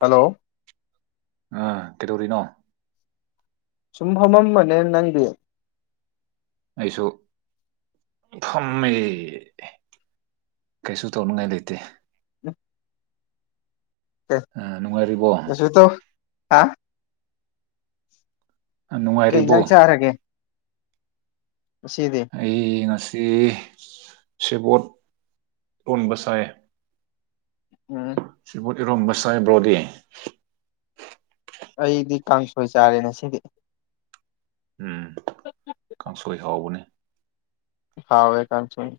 hello ꯑꯥ ꯀꯩꯗꯧꯔꯤꯅꯣ ꯁꯨꯝꯍꯃꯝ ꯃꯅꯦ ꯅꯪꯗꯤ ꯑꯩꯁꯨ ꯐꯝꯃꯦ ꯀꯩꯁꯨ ꯇꯧꯅꯤꯡꯉꯥꯏ ꯂꯩꯇꯦ [inaudible] ꯑ ꯅꯨꯡꯉꯥꯏꯔꯤꯕꯣ ꯀꯩꯁꯨ ꯇꯧ ꯍꯥ ꯅꯨꯡꯉꯥꯏꯔꯤꯕꯣ ꯀꯩꯖꯪ ꯆꯔꯒꯦ ꯑꯩ ꯉꯁꯤ ꯁꯦꯕꯣꯠ ꯂꯣꯟꯕ ꯁꯥꯏ ꯎꯝ ꯁꯤꯕꯨꯠ ꯏꯔꯣꯝꯕ ꯆꯥꯏꯕ꯭ꯔꯣꯗꯤꯦ ꯑꯩꯗꯤ ꯀꯥꯡꯁꯣꯏ ꯆꯥꯔꯦ ꯉ ꯁꯤꯗꯤ ꯎꯝ ꯀꯥꯡꯁꯣꯏ ꯍꯥꯎꯕꯅꯤ ꯌꯥꯋꯦ ꯀꯥꯟꯁꯨꯅꯤ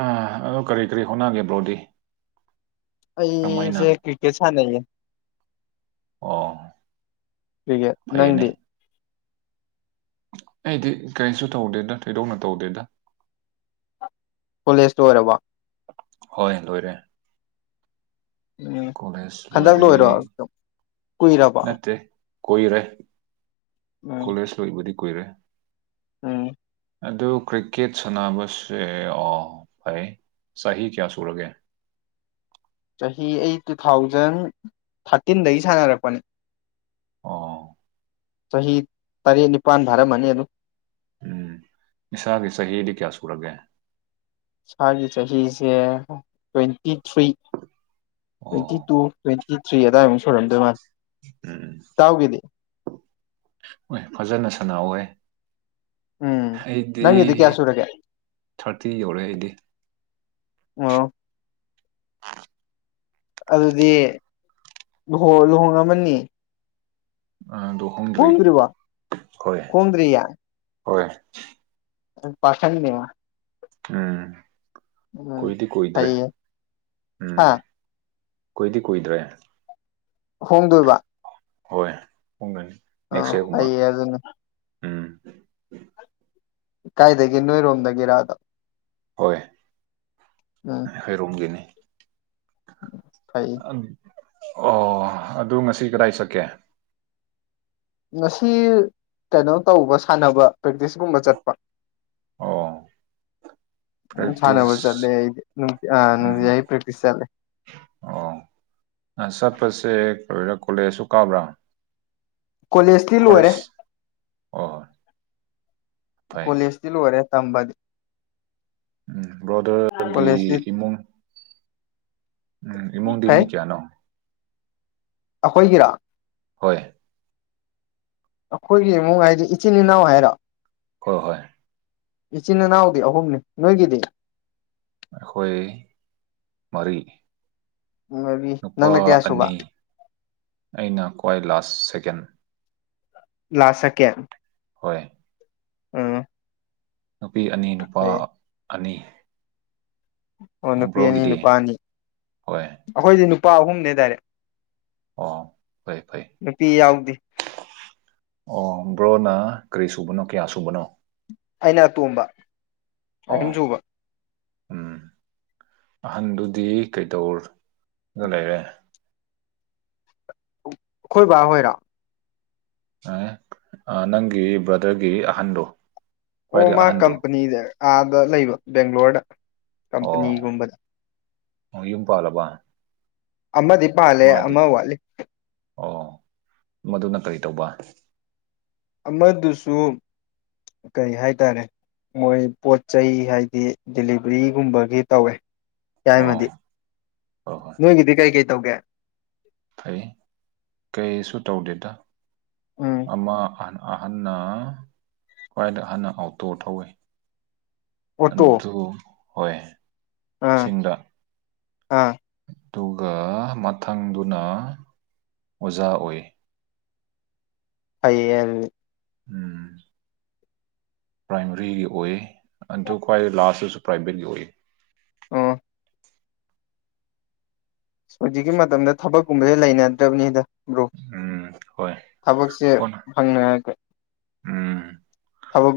ꯑ ꯑꯣ ꯀꯔꯤ ꯀꯔꯤ ꯍꯣꯠꯅꯒꯦ ꯕ꯭ꯔꯣꯗꯤ ꯀꯔꯝꯃꯥꯏꯅ ꯑꯩꯁꯦ ꯀ꯭ꯀꯦꯠ ꯁꯥꯟꯅꯩꯌꯦ ꯑꯣ ꯀ꯭ꯔꯤꯛꯀꯦꯠ ꯐꯩꯌꯦꯅꯦ ꯅꯪꯗꯤ ꯑꯩꯗꯤ ꯀꯔꯤꯁꯨ ꯇꯧꯗꯦꯗ ꯊꯣꯏꯗꯣꯛꯅ ꯇꯧꯗꯦꯗ ꯀꯣꯂꯦꯖꯇ ꯑꯣꯏꯔꯕ ꯍꯣꯏ ꯂꯣꯏꯔꯦ ꯎ ꯀꯣꯂꯦꯖ ꯍꯟꯗꯛ ꯂꯣꯏꯔꯦ ꯂꯣꯏꯔꯣꯝ ꯀꯨꯏꯔꯕ ꯀꯣꯏꯏꯔꯦ ꯀꯣꯂꯦꯖ ꯂꯣꯏꯕꯨꯗꯤ ꯀꯨꯏꯔꯦ ꯎꯝ ꯑꯗꯨ ꯀ꯭ꯔꯤꯀꯦꯠ ꯁꯥꯟꯅꯕꯁꯦ ꯑꯣ ꯐꯩ ꯆꯍꯤ ꯀꯌꯥ ꯁꯨꯔꯒꯦ [unintelligible] ꯆꯍꯤ ꯑꯩ ꯇꯨ ꯊꯥꯎꯖꯟ ꯊꯥꯔꯇꯤꯟꯗꯒꯤ ꯁꯥꯟꯅꯔꯛꯄꯅꯦ ꯑ ꯆꯍꯤ ꯇꯔꯦꯠ ꯅꯤꯄꯥꯟ ꯚꯔ ꯑꯃꯅꯤꯅꯤ ꯑꯗꯨ ꯑꯗꯨ ꯎ ꯏꯁꯅꯤꯁꯥꯒꯤ ꯁꯍꯤꯂꯤ ꯀꯌꯥ ꯁꯨꯔꯒꯦ ꯏꯁꯒꯤ ꯆꯍꯤꯁꯦ ꯇ꯭ꯋꯦꯟꯇꯤ ꯊ꯭ꯔꯤ ꯇ꯭ꯋꯦꯟꯇꯤ ꯑꯣ ꯇꯨ ꯇ꯭ꯋꯦꯟꯇꯤ ꯊ꯭ꯔꯤ ꯑꯗꯥꯏꯃꯨꯛ ꯁꯣꯏꯨꯔꯝꯗꯣꯏ ꯃꯥꯅꯤ ꯎꯝ ꯍꯣꯏ ꯐꯖꯅ ꯁꯅꯥ ꯑꯣꯏ ꯎꯝ ꯑꯩꯗꯤ ꯅꯪꯒꯤꯗꯤ ꯀꯌꯥ ꯁꯨꯔꯒꯦ ꯊꯥꯔꯇꯤ ꯌꯧꯔꯑꯦ ꯑꯩꯗꯤ ꯑ ꯑꯗꯨꯗꯤꯨꯍ ꯂꯨꯍꯣꯡꯃꯅꯤ ꯑꯗꯣ ꯍꯣꯡꯗ꯭ꯔꯤ ꯀꯨꯗꯔꯤꯕ ꯍꯣꯏ ꯀꯨꯗꯔꯌꯥ ꯍꯣꯏ ꯄꯁꯅꯤ ꯎꯝ ꯎꯝ ꯀꯨꯏꯗꯤ ꯀꯨꯏꯗ꯭ꯔꯦ ꯐꯩꯌꯦ ꯎꯝ ꯍꯥ ꯀꯨꯏꯗꯤ ꯀꯨꯏꯗ꯭ꯔꯦ ꯍꯣꯡꯗꯣꯏꯕ ꯍꯣꯏ ꯄꯗꯅꯤ ꯑꯥ ꯅꯦꯛꯁ ꯗꯦꯒꯨꯝꯕ ꯐꯩꯌꯦ ꯑꯗꯨꯅꯤ ꯎꯝ ꯀꯥꯏꯗꯗꯒꯤ ꯅꯣꯏꯔꯣꯝꯗꯒꯤꯔꯑꯗ ꯍꯣꯏ ꯑꯩ ꯍꯣꯏꯔꯣꯝꯒꯤꯅꯤ ꯎꯝ ꯐꯩ ꯑꯣ ꯑꯗꯨ ꯉꯁꯤ ꯀꯗꯥꯏ ꯆꯠꯀꯦ ꯉꯁꯤ ꯀꯩꯅꯣ ꯇꯧꯕ ꯁꯥꯟꯅꯕ ꯄ꯭ꯔꯦꯛꯇꯤꯁꯒꯨꯝꯕ ꯆꯠꯄ ꯑꯣ ꯁꯥꯟꯕ ꯄ꯭ꯔꯦꯛꯇꯤꯁ ꯆꯂꯗꯤ ꯑꯩꯗꯤ ꯎꯝ ꯅꯨꯡꯇꯤꯖꯥꯏ ꯄ꯭ꯔꯦꯛꯇꯤꯁ ꯆꯠꯂꯦ ꯑꯣ ꯑ ꯆꯠꯄꯁꯦ ꯀꯔ ꯀꯣꯂꯦꯖꯁꯨ ꯀꯥꯕ꯭ꯔꯥ ꯀꯣꯂꯦꯖꯇꯤ ꯂꯣꯏꯔꯦ ꯀꯣꯂꯦꯖ ꯑꯣ ꯐꯩ ꯀꯣꯂꯦꯖꯇꯤ ꯂꯣꯏꯔꯦ ꯇꯝꯕꯗꯤ ꯎꯝ ꯕ꯭ꯔꯣꯗꯔꯒꯤ ꯀꯣꯂꯦꯖꯇꯤ ꯏꯃꯨꯡ ꯎꯝ ꯏꯃꯨꯡꯗꯤ ꯃꯤ ꯀꯌꯥꯅꯣ ꯑꯩꯈꯣꯏꯒꯤꯔꯥ ꯍꯣꯏ ꯑꯩꯈꯣꯏꯒꯤ ꯏꯃꯨꯡ ꯍꯥꯏꯗꯤ ꯏꯆꯤꯟ ꯏꯅꯥꯎ ꯍꯥꯏꯔꯣ ꯀꯣꯍꯣꯏ ꯏꯆꯤꯟ ꯏꯅꯥꯎꯗꯤ ꯑꯍꯨꯝꯅꯤ ꯅꯣꯏꯒꯤꯗꯤ ꯑꯩꯈꯣꯏ ꯃꯔꯤ ꯃꯔꯤ ꯅꯨꯄꯥ ꯅꯪꯅ ꯀꯌꯥ ꯁꯨꯕ ꯑꯅꯤ ꯑꯩꯅ ꯈ꯭ꯋꯥꯏ ꯂꯥꯁ ꯁꯦꯀꯦꯟ ꯂꯥꯁ ꯁꯦꯀꯦꯜ ꯍꯣꯏ ꯑ ꯅꯨꯄꯤ ꯑꯅꯤ ꯅꯨꯄꯥ ꯑꯅꯤ ꯑꯣ ꯅꯨꯄꯤ ꯑꯅꯤ ꯅꯨꯄꯥ ꯑꯅꯤ ꯍꯣꯏ ꯑꯩꯈꯣꯏꯗꯤ ꯅꯨꯄꯥ ꯑꯍꯨꯝꯅꯦ ꯗꯥꯏꯔꯦꯛ ꯑꯣ ꯐꯩ ꯐꯩ ꯅꯨꯄꯤ ꯌꯥꯎꯗꯦ ꯑꯣ ꯕ꯭ꯔꯣꯅ ꯀꯔꯤ ꯁꯨꯕꯅꯣ ꯀꯌꯥ ꯁꯨꯕꯅꯣ ꯑꯩꯅ ꯑꯇꯣꯝꯕ ꯑꯍꯨꯝ ꯑꯣ ꯁꯨꯕ ꯎꯝ ꯑꯍꯟꯗꯨꯗꯤ ꯀꯩꯗꯧꯔꯒ ꯂꯩꯔꯦ ꯑꯩꯈꯣꯏ ꯕꯥ ꯍꯣꯏꯔꯥ ꯑꯦ ꯅꯪꯒꯤ ꯕ꯭ꯔꯗꯔꯒꯤ ꯑꯍꯟꯗꯣ ꯑꯣ ꯈ꯭ꯋꯥꯏꯗꯒꯤ ꯃꯥ ꯑꯍꯟꯗꯣ ꯀꯝꯄꯅꯤꯗ ꯑꯥꯗ ꯂꯩꯕ ꯕꯦꯡꯒ꯭ꯂꯣꯔꯗ ꯀꯝꯄꯅꯤꯒꯨꯝꯕꯗ ꯃꯌꯨꯝ ꯄꯥꯂꯕ ꯑꯃꯗꯤ ꯄꯥꯜꯂꯦ ꯑꯃ ꯋꯥꯠꯂꯤ ꯑꯣ ꯃꯗꯨꯅ ꯀꯔꯤ ꯇꯧꯕ ꯑꯃꯗꯨꯁꯨ ꯀꯩ ꯍꯥꯏꯇꯥꯔꯦ ꯃꯣꯏ ꯄꯣꯠ ꯆꯩꯩ ꯍꯥꯏꯗꯤ ꯗꯤꯂꯤꯚꯔꯤꯒꯨꯝꯕꯒꯤ ꯇꯧꯋꯦ ꯑꯣ ꯌꯥꯏꯃꯗꯤ ꯍꯣꯏ ꯍꯣꯏ ꯅꯣꯏꯒꯤꯗꯤ ꯀꯩ ꯀꯩ ꯇꯧꯒꯦ ꯐꯩ ꯀꯩꯁꯨ ꯇꯧꯗꯦꯗ ꯎꯝ ꯑꯃ ꯑꯅ ꯑꯍꯟꯅ ꯈ꯭ꯋꯥꯏꯗ ꯑꯍꯟꯅ ꯑꯥꯎꯇꯣ ꯊꯧꯋꯤ ꯑꯣꯇꯣ ꯑꯗꯨ ꯍꯣꯏ ꯑꯥ ꯁꯤꯡꯗ ꯑꯥ ꯑꯗꯨꯒ ꯃꯊꯪꯗꯨꯅ ꯑꯣꯖꯥ ꯑꯣꯏ ꯐꯩꯌꯦ ꯑꯗꯨ ꯎꯝ ꯄ꯭ꯔꯥꯏꯃꯔꯤꯒꯤ ꯑꯣꯏ ꯑ ꯈ꯭ꯋꯥꯏ ꯂꯥꯁꯇꯁꯨ ꯄ꯭ꯔꯥꯏꯚꯦꯠꯀꯤ ꯑꯣꯏ ꯑꯣ ꯍꯧꯖꯤꯛꯀꯤ ꯃꯇꯝꯗ ꯊꯕꯛꯀꯨꯝꯕꯁꯦ ꯂꯩꯅꯗ꯭ꯔꯕꯅꯤ ꯗ ꯕ꯭ꯔꯣ ꯎꯝ ꯍꯣꯏ ꯊꯕꯛꯁꯦ ꯍꯣꯠꯅ ꯐꯪꯅꯒ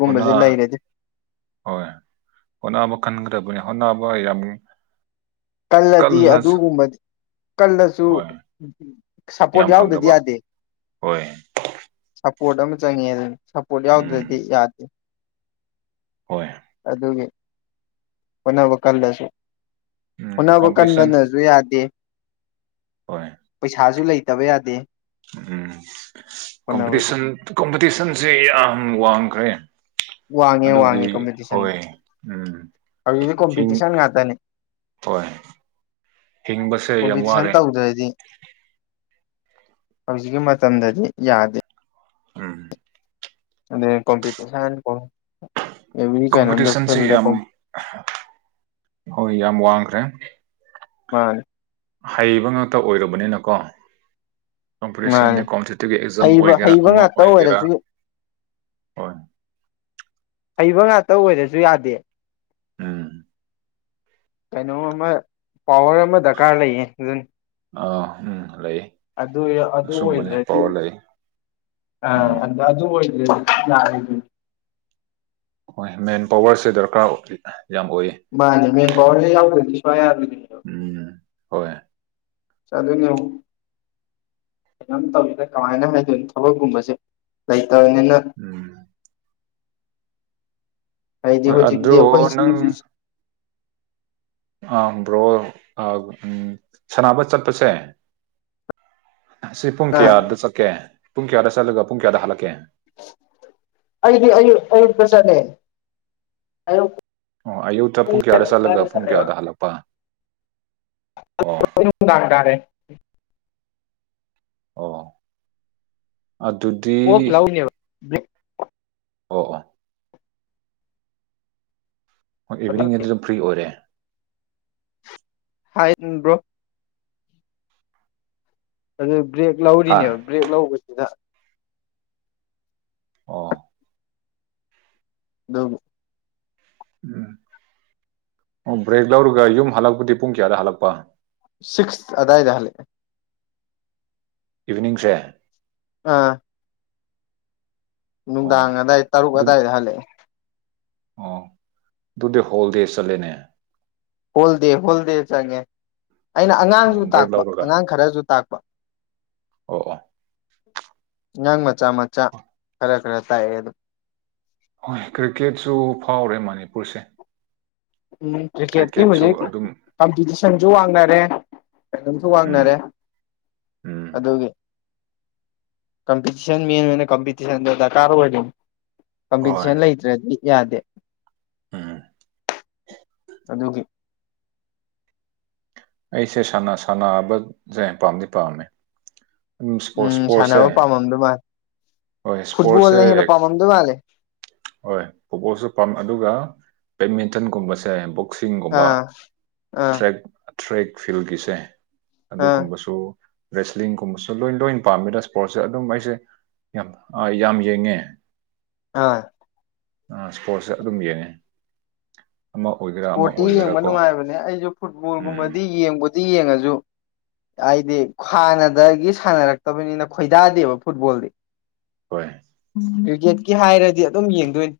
ꯍꯩꯅꯥ ꯂꯩꯔꯗꯤ ꯍꯣꯏ ꯍꯩꯠꯅꯕ ꯈꯟꯈ꯭ꯔꯕꯅꯤ ꯍꯣꯠꯅꯕ ꯌꯥꯝ ꯀꯜꯂꯗꯤ ꯀꯜꯂ ꯑꯗꯨꯒꯨꯝꯕꯗꯤ ꯀꯜꯂꯁꯨ ꯍꯣꯏ ꯁꯞꯄꯣꯔꯠ ꯌꯥꯝ ꯌꯥꯎꯗꯗꯤ ꯐꯪꯗꯕ ꯌꯥꯗꯦ ꯍꯣꯏ ꯁꯞꯄꯣꯔꯠ ꯑꯃ ꯆꯪꯉꯦ ꯑꯗꯨꯅ ꯁꯞꯄꯣꯔꯠ ꯌꯥꯎꯗ꯭ꯔꯗꯤ ꯎꯝ ꯌꯥꯗꯦ ꯍꯣꯏ ꯑꯗꯨꯒꯤ ꯍꯣꯠꯅꯕꯅꯕ ꯀꯜꯗꯁꯨ ꯎꯝ ꯍꯅꯕ ꯀꯝꯄꯤꯇꯤꯁꯟ ꯀꯟꯗꯟꯅꯁꯨ ꯌꯥꯗꯦ ꯍꯣꯏ ꯄꯩꯁꯥꯁꯨ ꯂꯩꯇꯕ ꯌꯥꯗꯦ ꯎꯝ ꯍꯣꯠꯅꯕꯗ ꯀꯝꯄꯤꯇꯤꯁꯟ ꯀꯝꯄꯤꯇꯤꯁꯟꯁꯤ ꯌꯥꯝ ꯋꯥꯡꯈ꯭ꯔꯦ ꯋꯥꯡꯉꯦ ꯋꯥꯡꯉꯦ ꯑꯗꯨꯒꯤ ꯀꯝꯄꯤꯇꯤꯁꯟ ꯍꯣꯏ ꯎꯝ ꯍꯧꯖꯤꯛꯇꯤ ꯆꯁꯤꯡ ꯀꯣꯝꯄꯤꯇꯤꯁꯟ ꯇꯣꯏ ꯑꯣꯕꯤꯁꯟ ꯇꯧꯗ꯭ꯔꯩꯗꯤ ꯍꯧꯖꯤꯛꯀꯤ ꯃꯇꯝꯗꯗꯤ ꯌꯥꯗꯦ ꯎꯝ ꯑꯗ ꯀꯣꯝꯄꯤꯇꯤꯁꯟ ꯑꯦꯕ꯭ꯔꯤ ꯀꯩꯅꯣꯝꯗ ꯀꯣꯝꯄꯤꯇꯤꯁꯟꯁꯤ ꯐꯤꯜꯗ ꯌꯥꯝ ꯍꯣꯏ ꯌꯥꯝ ꯋꯥꯡꯈ꯭ꯔꯦ ꯍ ꯍꯩꯕ ꯉꯥꯛꯇ ꯑꯣꯏꯔꯕꯅꯤꯅꯀꯣ ꯀꯝꯄꯤꯇꯤꯁꯟꯗ ꯃꯥꯅꯤ ꯀꯣꯝꯄꯤꯇꯤꯇꯤꯞ ꯑꯦꯛꯖꯥꯝ ꯍꯩꯕ ꯑꯣꯏꯒꯦꯔꯥ ꯍꯩꯕ ꯑꯃ ꯉꯥꯛꯇ ꯑꯣꯏꯒꯦꯔꯥ ꯑꯣꯏꯔꯁꯨ ꯍꯣꯏ ꯍꯩꯕ ꯉꯥꯛꯇ ꯑꯣꯏꯔꯁꯨ ꯌꯥꯗꯦ ꯎꯝ ꯀꯩꯅꯣ ꯑꯃ ꯄꯋꯔ ꯑꯃ ꯗꯔꯀꯥꯔ ꯂꯩꯌꯦ ꯑꯗꯨꯟ ꯑ ꯎꯝ ꯂꯩ ꯑꯗꯨ ꯑꯗꯨ ꯑꯁꯨꯝꯕꯅꯦ ꯑꯣꯏꯗ꯭ꯔꯗꯤ ꯄꯋꯥꯔ ꯂꯩ ꯑ ꯑꯣꯏ ꯌꯥꯔ ꯍꯣꯏ ꯃꯦꯟ ꯄꯋꯥꯔꯁꯦ ꯗꯔꯀꯥꯔ ꯑꯣꯏ ꯃꯥꯅꯦ ꯃꯦꯟ ꯄꯋꯥꯔ ꯍ ꯌꯥꯎꯈꯗꯤ ꯁꯋꯥꯏ ꯌꯥ ꯎꯝ ꯍꯣꯏ ꯆ ꯑꯗꯨꯅ ꯀꯩꯅꯣꯝ ꯇꯧꯋꯤꯗ ꯀꯃꯥꯏꯅ ꯍꯥꯏꯗꯣꯏꯅꯣ ꯊꯕꯛꯀꯨꯝꯕꯁꯦ ꯂꯩ ꯎꯝ ꯍꯥꯏꯗꯤ ꯍꯣꯏ ꯍꯧꯖꯤꯛꯇꯤ ꯑꯗꯨ ꯑꯩꯈꯣꯏ ꯅꯪ ꯁꯤ ꯑ ꯕ꯭ꯔꯣ ꯎ ꯁꯅꯕ ꯆꯠꯄꯁꯦ ꯑꯁꯤ ꯄꯨꯡ ꯀꯌꯥꯗ ꯆꯠꯀꯦ ꯄꯨꯡ ꯀꯌꯥꯗ ꯆꯠꯂꯒ ꯄꯨꯡ ꯀꯌꯥꯗ ꯍꯜꯂꯛꯀꯦ ꯑꯩꯗꯤ ꯑꯌꯨ ꯑꯌꯨ ꯄ꯭ꯔꯁꯥꯅꯦ ꯑꯌꯨ ꯑꯣ ꯑꯌꯨꯛꯇ ꯄꯨꯡ ꯀꯌꯥꯗ ꯆꯠꯂꯒ ꯄꯨꯡ ꯀꯌꯥꯗ ꯍꯜꯂꯛꯄ ꯑꯣ ꯇꯥꯛꯀꯔꯦ ꯑꯣ ꯑꯗꯨꯗꯤ ꯃ ꯑꯣ ꯍ ꯏꯚꯅꯤꯡꯗꯤ ꯑꯗꯨꯝ ꯐ꯭ꯔꯤ ꯑꯣꯏꯔꯦ ꯍꯥꯏꯕ꯭ꯔꯣ ꯑꯗꯨ ꯕ꯭ꯔꯦꯛ ꯍꯥ ꯂꯧꯔꯤꯅꯦꯕ ꯕ꯭ꯔꯦꯛ ꯂꯧꯕꯁꯤꯗ ꯑ ꯑꯗꯨꯕꯨ ꯎꯝ ꯑꯣ ꯕ꯭ꯔꯦꯛ ꯂꯧꯔꯒ ꯌꯨꯝ ꯍꯜꯂꯛꯄꯗꯤ ꯄꯨꯡ ꯀꯌꯥꯗ ꯍꯜꯂꯛꯄ ꯁꯤꯛꯁ ꯑꯗ ꯏꯗꯍꯂꯦ ꯏꯚꯅꯤꯡꯁꯦ ꯑꯥ ꯑꯣ ꯅꯨꯡꯗꯥꯡ ꯑꯗꯥꯏ ꯇꯔꯨꯛ ꯑꯋꯥꯏꯗ ꯍꯜꯂꯛꯑꯦ ꯑ ꯗꯨꯦ ꯍꯣꯜꯗ ꯆꯜꯂꯦꯅꯦ ꯍꯣꯜꯗꯦ ꯍꯣꯜꯗꯦ ꯆꯪꯉꯦ ꯑꯩꯅ ꯑꯉꯥꯡꯁꯨ ꯑꯣ ꯕ꯭ꯔꯦꯛ ꯇꯥꯛꯄ ꯂꯧꯔꯒ ꯑꯉꯥꯡ ꯈꯔꯁꯨ ꯇꯥꯛꯄ ꯑꯣ ꯑꯣ ꯑꯉꯥꯡ ꯃꯆꯥ ꯃꯆꯥ ꯈꯔ ꯈꯔ ꯇꯥꯛꯑꯦ ꯑꯗꯨꯝ ꯍꯣꯏ ꯀ꯭ꯔꯤꯀꯦꯠꯁꯨ ꯐꯥꯎꯔꯦ ꯃꯅꯤꯄꯨꯔꯁꯦ ꯎꯝ ꯀ꯭ꯔꯤꯛꯀꯦꯠꯇꯤ ꯀ꯭ꯔꯤꯛꯀꯦꯠꯁꯨ ꯍꯨꯖꯤꯛ ꯑꯗꯨꯝ ꯀꯝꯄꯤꯇꯤꯁꯟꯁꯨ ꯋꯥꯡꯅꯔꯦ ꯑꯗꯨꯝꯁꯨ ꯎꯝ ꯋꯥꯡꯅꯔꯦ ꯎꯝ ꯑꯗꯨꯒꯤ ꯀꯝꯄꯤꯇꯤꯟ ꯃꯦꯟ ꯑꯣꯏꯅ ꯀꯝꯄꯤꯇꯤꯁꯟꯗꯣ ꯗꯔꯀꯥꯔ ꯑꯣꯏꯔꯤꯅꯤ ꯍꯣꯏ ꯀꯝꯄꯤꯇꯤꯁꯟ ꯂꯩꯇ꯭ꯔꯗꯤ ꯌꯥꯗꯦ ꯎꯝ ꯑꯗꯨꯒꯤ ꯑꯩꯁꯦ ꯁꯥꯟꯅ ꯁꯥꯟꯕꯁꯦ ꯄꯥꯝꯗꯤ ꯄꯥꯝꯃꯦ ꯎꯝ ꯏꯁꯄꯣꯔꯠ ꯏꯁꯄꯣꯔꯠꯁꯦ ꯁꯥꯟꯅꯕ ꯄꯥꯝꯃꯝꯗꯣꯏ ꯃꯥꯜꯂꯦ ꯍꯣꯏ ꯏꯁꯄꯣꯔꯠꯁꯦ ꯐꯨꯠꯕꯣꯜꯅ ꯍꯦꯟꯅ ꯄꯥꯝꯃꯝꯗꯣꯏ ꯃꯥꯜꯂꯦ ꯍꯣꯏ ꯐꯨꯠꯕꯣꯜꯁꯨ ꯄꯥꯝ ꯑꯗꯨꯒ ꯕꯦꯠꯃꯤꯟꯇꯟꯒꯨꯝꯕꯁꯦ ꯕꯣꯛꯁꯤꯡꯒꯨꯝꯕ ꯑꯥ ꯑꯥ ꯇ꯭ꯔꯦꯛ ꯇ꯭ꯔꯦꯛ ꯐꯤꯜꯒꯤꯁꯦ ꯑꯥ ꯑꯗꯨꯒꯨꯝꯕꯁꯨ ꯔꯦꯁꯂꯤꯡꯒꯨꯝꯕꯁꯨ ꯂꯣꯏ ꯂꯣꯏꯅ ꯄꯥꯝꯃꯤꯗ ꯏꯁꯄꯣꯔꯠꯁꯦ ꯑꯗꯨꯝ ꯑꯩꯁꯦ ꯌꯥꯝ ꯑ ꯌꯥꯝ ꯌꯦꯡꯉꯦ ꯑꯥ ꯏꯁꯄꯣꯔꯠꯁꯦ ꯑꯗꯨꯝ ꯌꯦꯡꯉꯦ ꯑꯃ ꯑꯣꯏꯒꯦꯔꯥ ꯑꯃ ꯏꯁꯄꯣꯔꯠꯇꯤ ꯑꯣꯏꯒꯦꯔꯥ ꯌꯦꯡꯕ ꯀꯣ ꯅꯨꯡꯉꯥꯏꯕꯅꯦ ꯑꯩꯁꯨ ꯎꯝ ꯐꯨꯠꯕꯣꯜꯒꯨꯝꯕꯗꯤ ꯌꯦꯡꯕꯗꯤ ꯌꯦꯡꯉꯁꯨ ꯑꯩꯗꯤ ꯍ꯭ꯥꯟꯅꯗꯒꯤ ꯁꯥꯟꯅꯔꯛꯇꯕꯅꯤꯅ ꯈꯣꯏꯗꯥꯗꯦꯕ ꯐꯨꯠꯕꯣꯜꯗꯤ ꯍꯣꯏ ꯌꯦꯠꯀꯤ ꯍꯥꯏꯔꯗꯤ ꯑꯗꯨꯝ ꯌꯦꯡꯗꯣꯏꯅꯤ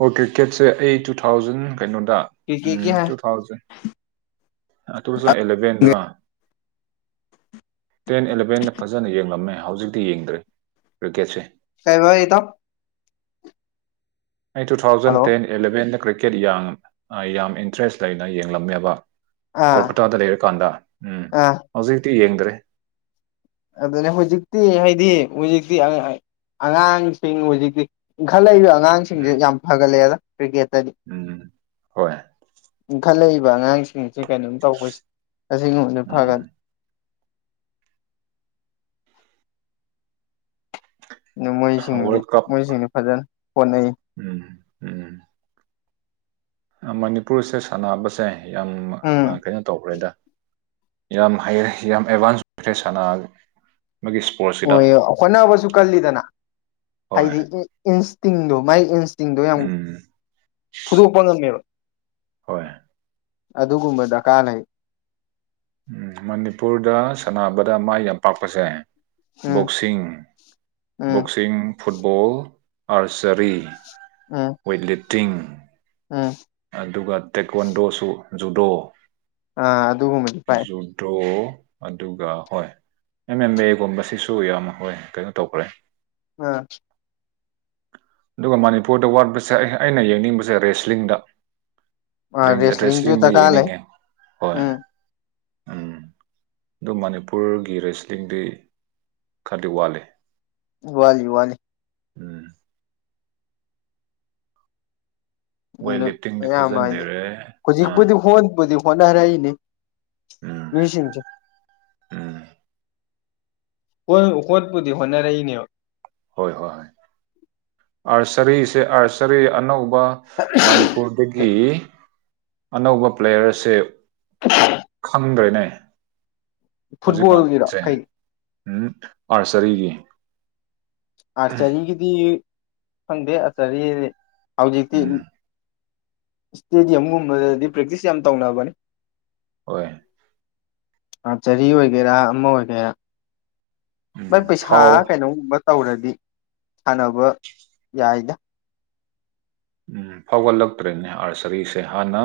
ꯑꯣ ꯀ꯭ꯔꯤꯀꯦꯠꯁꯦ ꯑꯩ ꯇꯨ ꯊꯥꯎꯖꯟ ꯀꯩꯅꯣꯗ ꯎꯝ ꯀ꯭ꯔꯤꯛꯀꯦꯠꯀꯤ two thousand two thousand ꯑꯦꯂꯚꯦꯟꯗꯔ [inaudible] ten ꯑꯦꯂꯚꯦꯟꯗ ꯐꯖꯅ ꯌꯦꯡꯂꯝꯃꯦ ꯍꯧꯖꯤꯛꯇꯤ ꯌꯦꯡꯗꯔ꯭ꯦ ꯀ꯭ꯔꯤꯛꯀꯦꯠꯁꯦ ꯀꯩꯕ ꯏꯇꯥꯎ ꯑꯩ ꯇꯨ ꯊꯥꯎꯖꯟ ꯍꯜꯂꯣ ꯇꯦꯟ ꯑꯦꯂꯚꯦꯟꯗ ꯀ꯭ꯔꯤꯛꯀꯦꯠ ꯌꯥꯝ ꯌꯥꯝ ꯏꯟꯇꯔꯦꯁ ꯂꯩꯅ ꯌꯦꯡꯂꯝꯃꯦꯕ ꯑꯥ ꯀꯣꯜꯀꯇꯥꯗ ꯂꯩꯔꯀꯥꯟꯗ ꯎꯝ ꯑꯥ ꯍꯧꯖꯤꯛꯇꯤ ꯌꯦꯡꯗ꯭ꯔꯦ ꯑꯗꯨꯅꯦ ꯍꯧꯖꯤꯛꯇꯤ ꯍꯥꯏꯗꯤ ꯍꯧꯖꯤꯛꯇꯤ ꯑꯉꯥꯡꯁꯤꯡ ꯍꯨꯖꯤꯛꯇꯤ ꯏꯟꯈꯠꯂꯛꯏꯕ ꯑ ꯉꯥꯡꯁꯤꯡꯁꯦ ꯎꯝ ꯌꯥꯝ ꯐꯒꯠꯂꯛꯑꯦꯗ ꯀ꯭ꯔꯤꯀꯦꯠꯇꯗꯤ ꯎꯝ ꯍꯣꯏ ꯏꯟꯈꯠꯂꯛꯏ ꯕ ꯑꯉꯥꯡꯁꯤꯡꯁꯤ ꯀꯩꯅꯣꯝ ꯇꯧꯕꯁꯦ ꯑꯁꯤꯒꯨꯝꯕꯗꯨ ꯎꯝ ꯐꯒꯅꯤ ꯑꯗꯨ ꯃꯣꯏꯁꯤꯡꯗꯤ ꯋꯥꯔꯜ ꯀꯞ ꯃꯣꯏꯁꯤꯡꯗꯤ ꯐꯖꯅ ꯍꯣꯠꯅꯩ ꯎꯝ ꯎꯝ ꯃꯅꯤꯄꯨꯔꯁꯦ ꯁꯥꯟꯅꯕꯁꯦ ꯌꯥꯝ ꯎꯝ ꯑ ꯀꯩꯅꯣ ꯇꯧꯈ꯭ꯔꯦꯗ ꯌꯥꯝ ꯍꯩꯔꯦ ꯌꯥꯝ ꯑꯦꯗꯚꯥꯟꯁ ꯑꯣꯏ꯭ꯔꯦ ꯁꯥꯟꯅꯒ ꯍꯣꯏ ꯍꯣꯠꯅꯕꯁꯨ ꯀꯜꯂꯤꯗꯅ ꯍꯣꯏ ꯍꯥꯏꯗꯤ ꯏꯟꯁꯇꯤꯡꯗꯨ ꯃꯥꯏ ꯏꯟꯁ ꯇꯤꯡꯗꯣ ꯌꯥꯝ ꯎꯝ ꯐꯨꯗꯣꯛꯄ ꯉꯝꯃꯦꯕ ꯍꯣꯏ ꯑꯗꯨꯒꯨꯝꯕꯗ ꯀꯥꯅꯩ ꯎꯝ ꯃꯅꯤꯄꯨꯔꯗ ꯁꯥꯅꯕꯗ ꯃꯥꯏ ꯌꯥꯝꯄꯥꯛꯥꯄꯁꯦ ꯎꯝ ꯕꯣꯛꯣꯁꯤꯡ ꯎꯝ ꯕꯣꯛꯁꯤꯡ ꯐꯨꯠꯕꯣꯜ ꯑꯥꯔꯆꯔꯤ ꯎꯝ ꯋꯦꯠꯂꯤꯞꯇꯤꯡ ꯎꯝ ꯑꯗꯨꯒ ꯇꯦꯛꯀꯣꯟꯗꯣꯁꯨ ꯖꯨꯗꯣ ꯑꯥ ꯑꯗꯨꯒꯨꯝꯕꯗꯤ ꯄꯥꯏ ꯖꯨꯗꯣ ꯑꯗꯨꯒ ꯍꯣꯏ ꯑꯦꯝ ꯑꯦꯝ ꯃꯦ ꯒꯨꯝꯕꯁꯤꯁꯨ ꯌꯥꯝ ꯍꯣꯏ ꯀꯩꯅꯣ ꯇꯧꯈ꯭ꯔꯦ ꯑ ꯑꯗꯨꯒ ꯃꯅꯤꯄꯨꯔꯗ ꯋꯥꯠꯄꯁꯦ ꯑꯩ ꯑꯩꯅ ꯌꯦꯡꯅꯤꯡꯕꯁꯦ ꯔꯦꯁꯂꯤꯡꯗ ꯑꯥ ꯔꯦꯁꯂꯤꯡꯁꯨ ꯔꯦꯁꯂꯤꯡꯗ ꯗꯔꯀꯥꯔ ꯂꯩ ꯌꯦꯡꯅꯤꯡꯉꯦ ꯍꯣꯏ ꯎꯝ ꯅꯨꯃꯤꯠ ꯑꯗꯨ ꯃꯅꯤꯄꯨꯔꯒꯤ ꯔꯦꯁꯂꯤꯡꯗꯤ ꯈꯔꯗꯤ ꯋꯥꯠꯂꯤ ꯋꯥꯂꯤ ꯋꯥꯂꯤ ꯎꯝ ꯋꯦꯠ ꯑꯗꯨ ꯂꯤꯐꯇꯤꯡꯗꯤ ꯑꯌꯥꯝꯕ ꯐꯖꯅ ꯍꯥꯏꯗꯤꯦ ꯂꯩꯔꯦ ꯑꯥ ꯍꯧꯖꯤꯛꯄꯨꯗꯤ ꯍꯣꯟꯕꯨꯗꯤ ꯍꯣꯠꯅꯔꯛꯏꯅꯤ ꯎꯝ ꯃꯤꯁꯤꯡꯁ ꯎꯝ ꯍꯣꯏ ꯍꯣꯠꯄꯨꯗꯤ ꯍꯣꯠꯅꯔꯛꯏꯅꯦꯕ ꯍꯣꯏ ꯍꯣꯏ ꯍꯣꯏ ꯑꯥꯔꯆꯔꯤꯁꯦ ꯑꯥꯔꯆꯔꯤ ꯑꯅꯧꯕ ꯃꯅꯤꯄꯨꯔꯗꯒꯤ ꯑꯅꯧꯕ ꯄ꯭ꯂꯦꯌꯔꯁꯦ ꯈꯪꯗ꯭ꯔꯦꯅꯦ ꯐꯨꯠꯕꯣꯜꯒꯤꯔꯣ ꯀꯩ ꯎ ꯑꯥꯔꯁꯔꯤꯒꯤ ꯑꯥꯔꯆꯔꯤꯒꯤꯗꯤ ꯐꯪꯗꯦ ꯑꯥꯔꯆꯔꯤ ꯍꯧꯖꯤꯛꯇꯤ ꯎꯝ ꯏꯁꯇꯦꯗꯤꯌꯝꯒꯨꯝꯕꯗꯗꯤ ꯄ꯭ꯔꯦꯛꯇꯤꯁ ꯌꯥꯝ ꯇꯧꯅꯕꯅꯤ ꯍꯣꯏ ꯆꯍꯤ ꯑꯣꯏꯒꯦꯔꯥ ꯑꯃ ꯑꯣꯏꯒꯦꯔꯥ ꯎꯝ ꯃꯣꯏ ꯄꯩꯁꯥ ꯐꯥꯎ ꯀꯩꯅꯣꯒꯨꯝꯕ ꯇꯧꯔꯗꯤ ꯁꯥꯟꯅꯕ ꯌꯥꯏꯗ ꯎꯝ ꯐꯥꯎꯒꯠꯂꯛꯇ꯭ꯔꯦꯅꯦ ꯑꯥꯔꯆꯔꯤꯁꯦ ꯍꯥꯟꯅ